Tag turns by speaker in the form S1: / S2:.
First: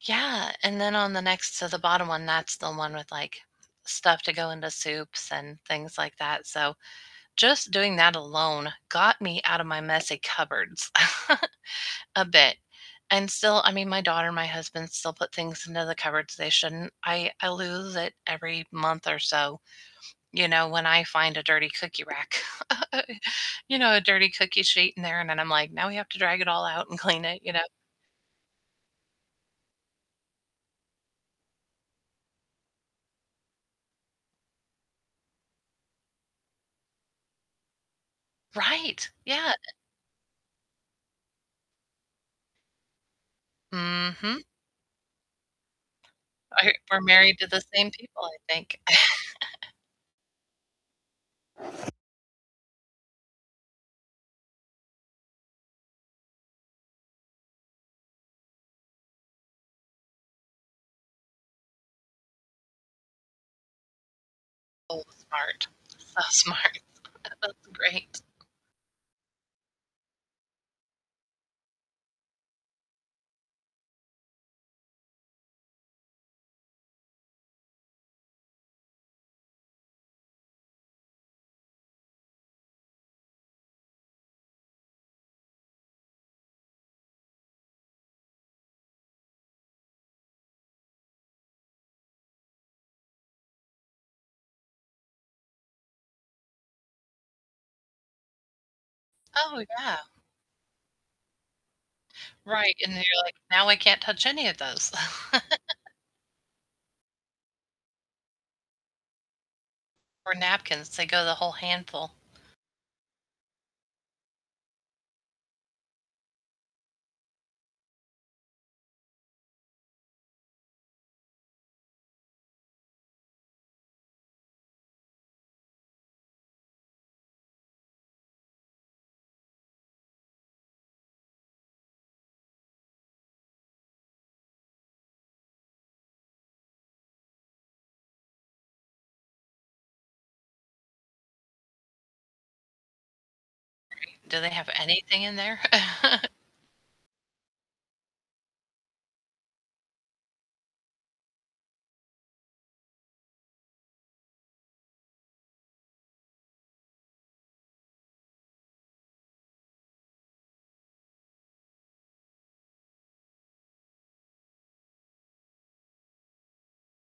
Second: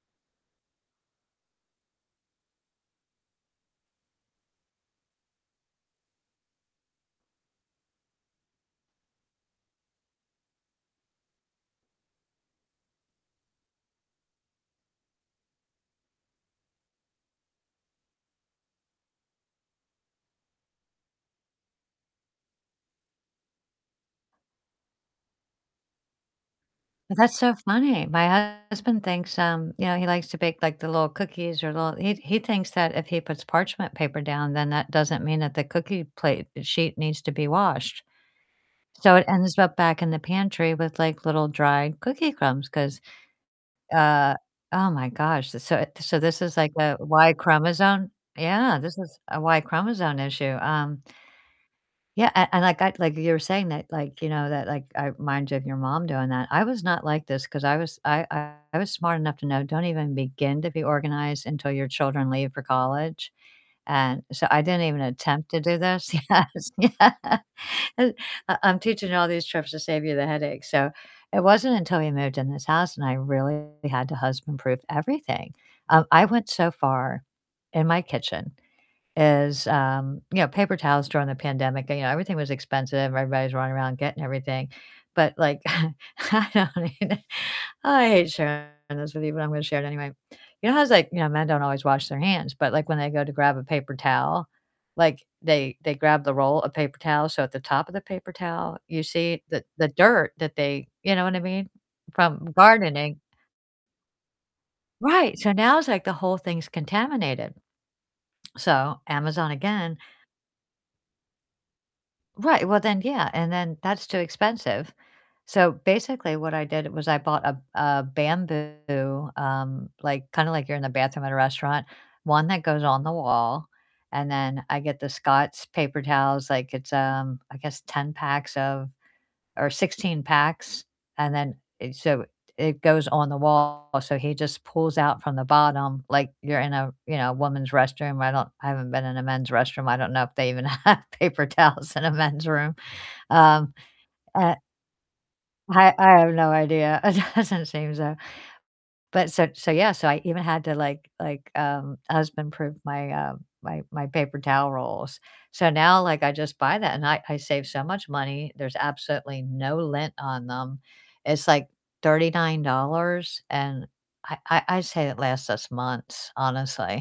S1: Yeah, and then on the next to the bottom one, that's the one with, like, stuff to go into soups and things like that, so just doing that alone got me out of my messy cupboards a bit. And still, I mean, my daughter and my husband still put things into the cupboards they shouldn't. I I lose it every month or so, you know, when I find a dirty cookie rack, you know, a dirty cookie sheet in there, and then I'm like, "Now we have to drag it all out and clean
S2: That's
S1: it," you
S2: so
S1: know?
S2: funny. My husband thinks, um, you know he likes to bake, like, the little cookies or little He he thinks that if he puts parchment paper down, then that doesn't mean that the cookie plate sheet needs to be washed.
S1: Right,
S2: So it
S1: yeah,
S2: ends
S1: e
S2: up back in the pantry with, like, little dry cookie crumbs 'cause, uh
S1: Mhm.
S2: Oh my gosh. So, eh so this is, like,
S1: I
S2: a
S1: we're
S2: Y
S1: married to the same
S2: chromosome
S1: people, I
S2: Yeah,
S1: think.
S2: this is a Y chromosome issue. Um Yeah, a and like, I like you were saying that, like, you know, that, like, it reminds you of your mom doing that. I was not like this 'cause I was I I was smart enough to know don't even begin to be organized until your children leave for college. And so I didn't even
S1: Oh,
S2: attempt to
S1: smart.
S2: do this.
S1: So
S2: Yes.
S1: smart.
S2: Yeah
S1: That's
S2: U
S1: great.
S2: I'm teaching you all these tricks to save you the headache. So it wasn't until we moved in this house and I really had to husband-proof everything. Um, I went so far in my kitchen as, um, you know, paper towels during the pandemic, you know, everything was expensive, everybody was running around getting everything. But like, I don't even I hate sharing this with you, but I'm gonna share it anyway. You know how it's like, you know, men don't always wash their hands, but, like, when they go to grab a paper towel, like, they they grab the roll of paper towels, so at the top of the paper towel, you see the
S1: Oh,
S2: the
S1: yeah.
S2: dirt that they You know what I mean? From
S1: Right, and then
S2: gardening.
S1: you're like, "Now I can't touch any of those."
S2: Right. So now it's like the whole thing's contaminated. So, Amazon again.
S1: Or napkins, they go the whole handful.
S2: Right. Well, then yeah, and then that's too expensive. So basically what I did was I bought a a bamboo, um, like, kinda like you're in the bathroom at a restaurant, one that goes on the wall, and then I get the Scott's paper towels. Like, it's, um, I guess 10 packs of or 16 packs, and then it So it goes on the wall, so he just pulls out from the bottom, like you're in a, you know a woman's restroom. I don't I haven't been in a men's restroom. I don't know if they even have paper towels in a men's room. Um,
S1: Right, do they
S2: uh
S1: have anything in there?
S2: I I have no idea. It doesn't seem so. But so so yeah. So I even had to, like like, um, husband-proof my, uh my my paper towel rolls. So now, like, I just buy that, and I I save so much money, there's absolutely no lint on them. It's, like, $39, and I I I'd say it lasts us months, honestly.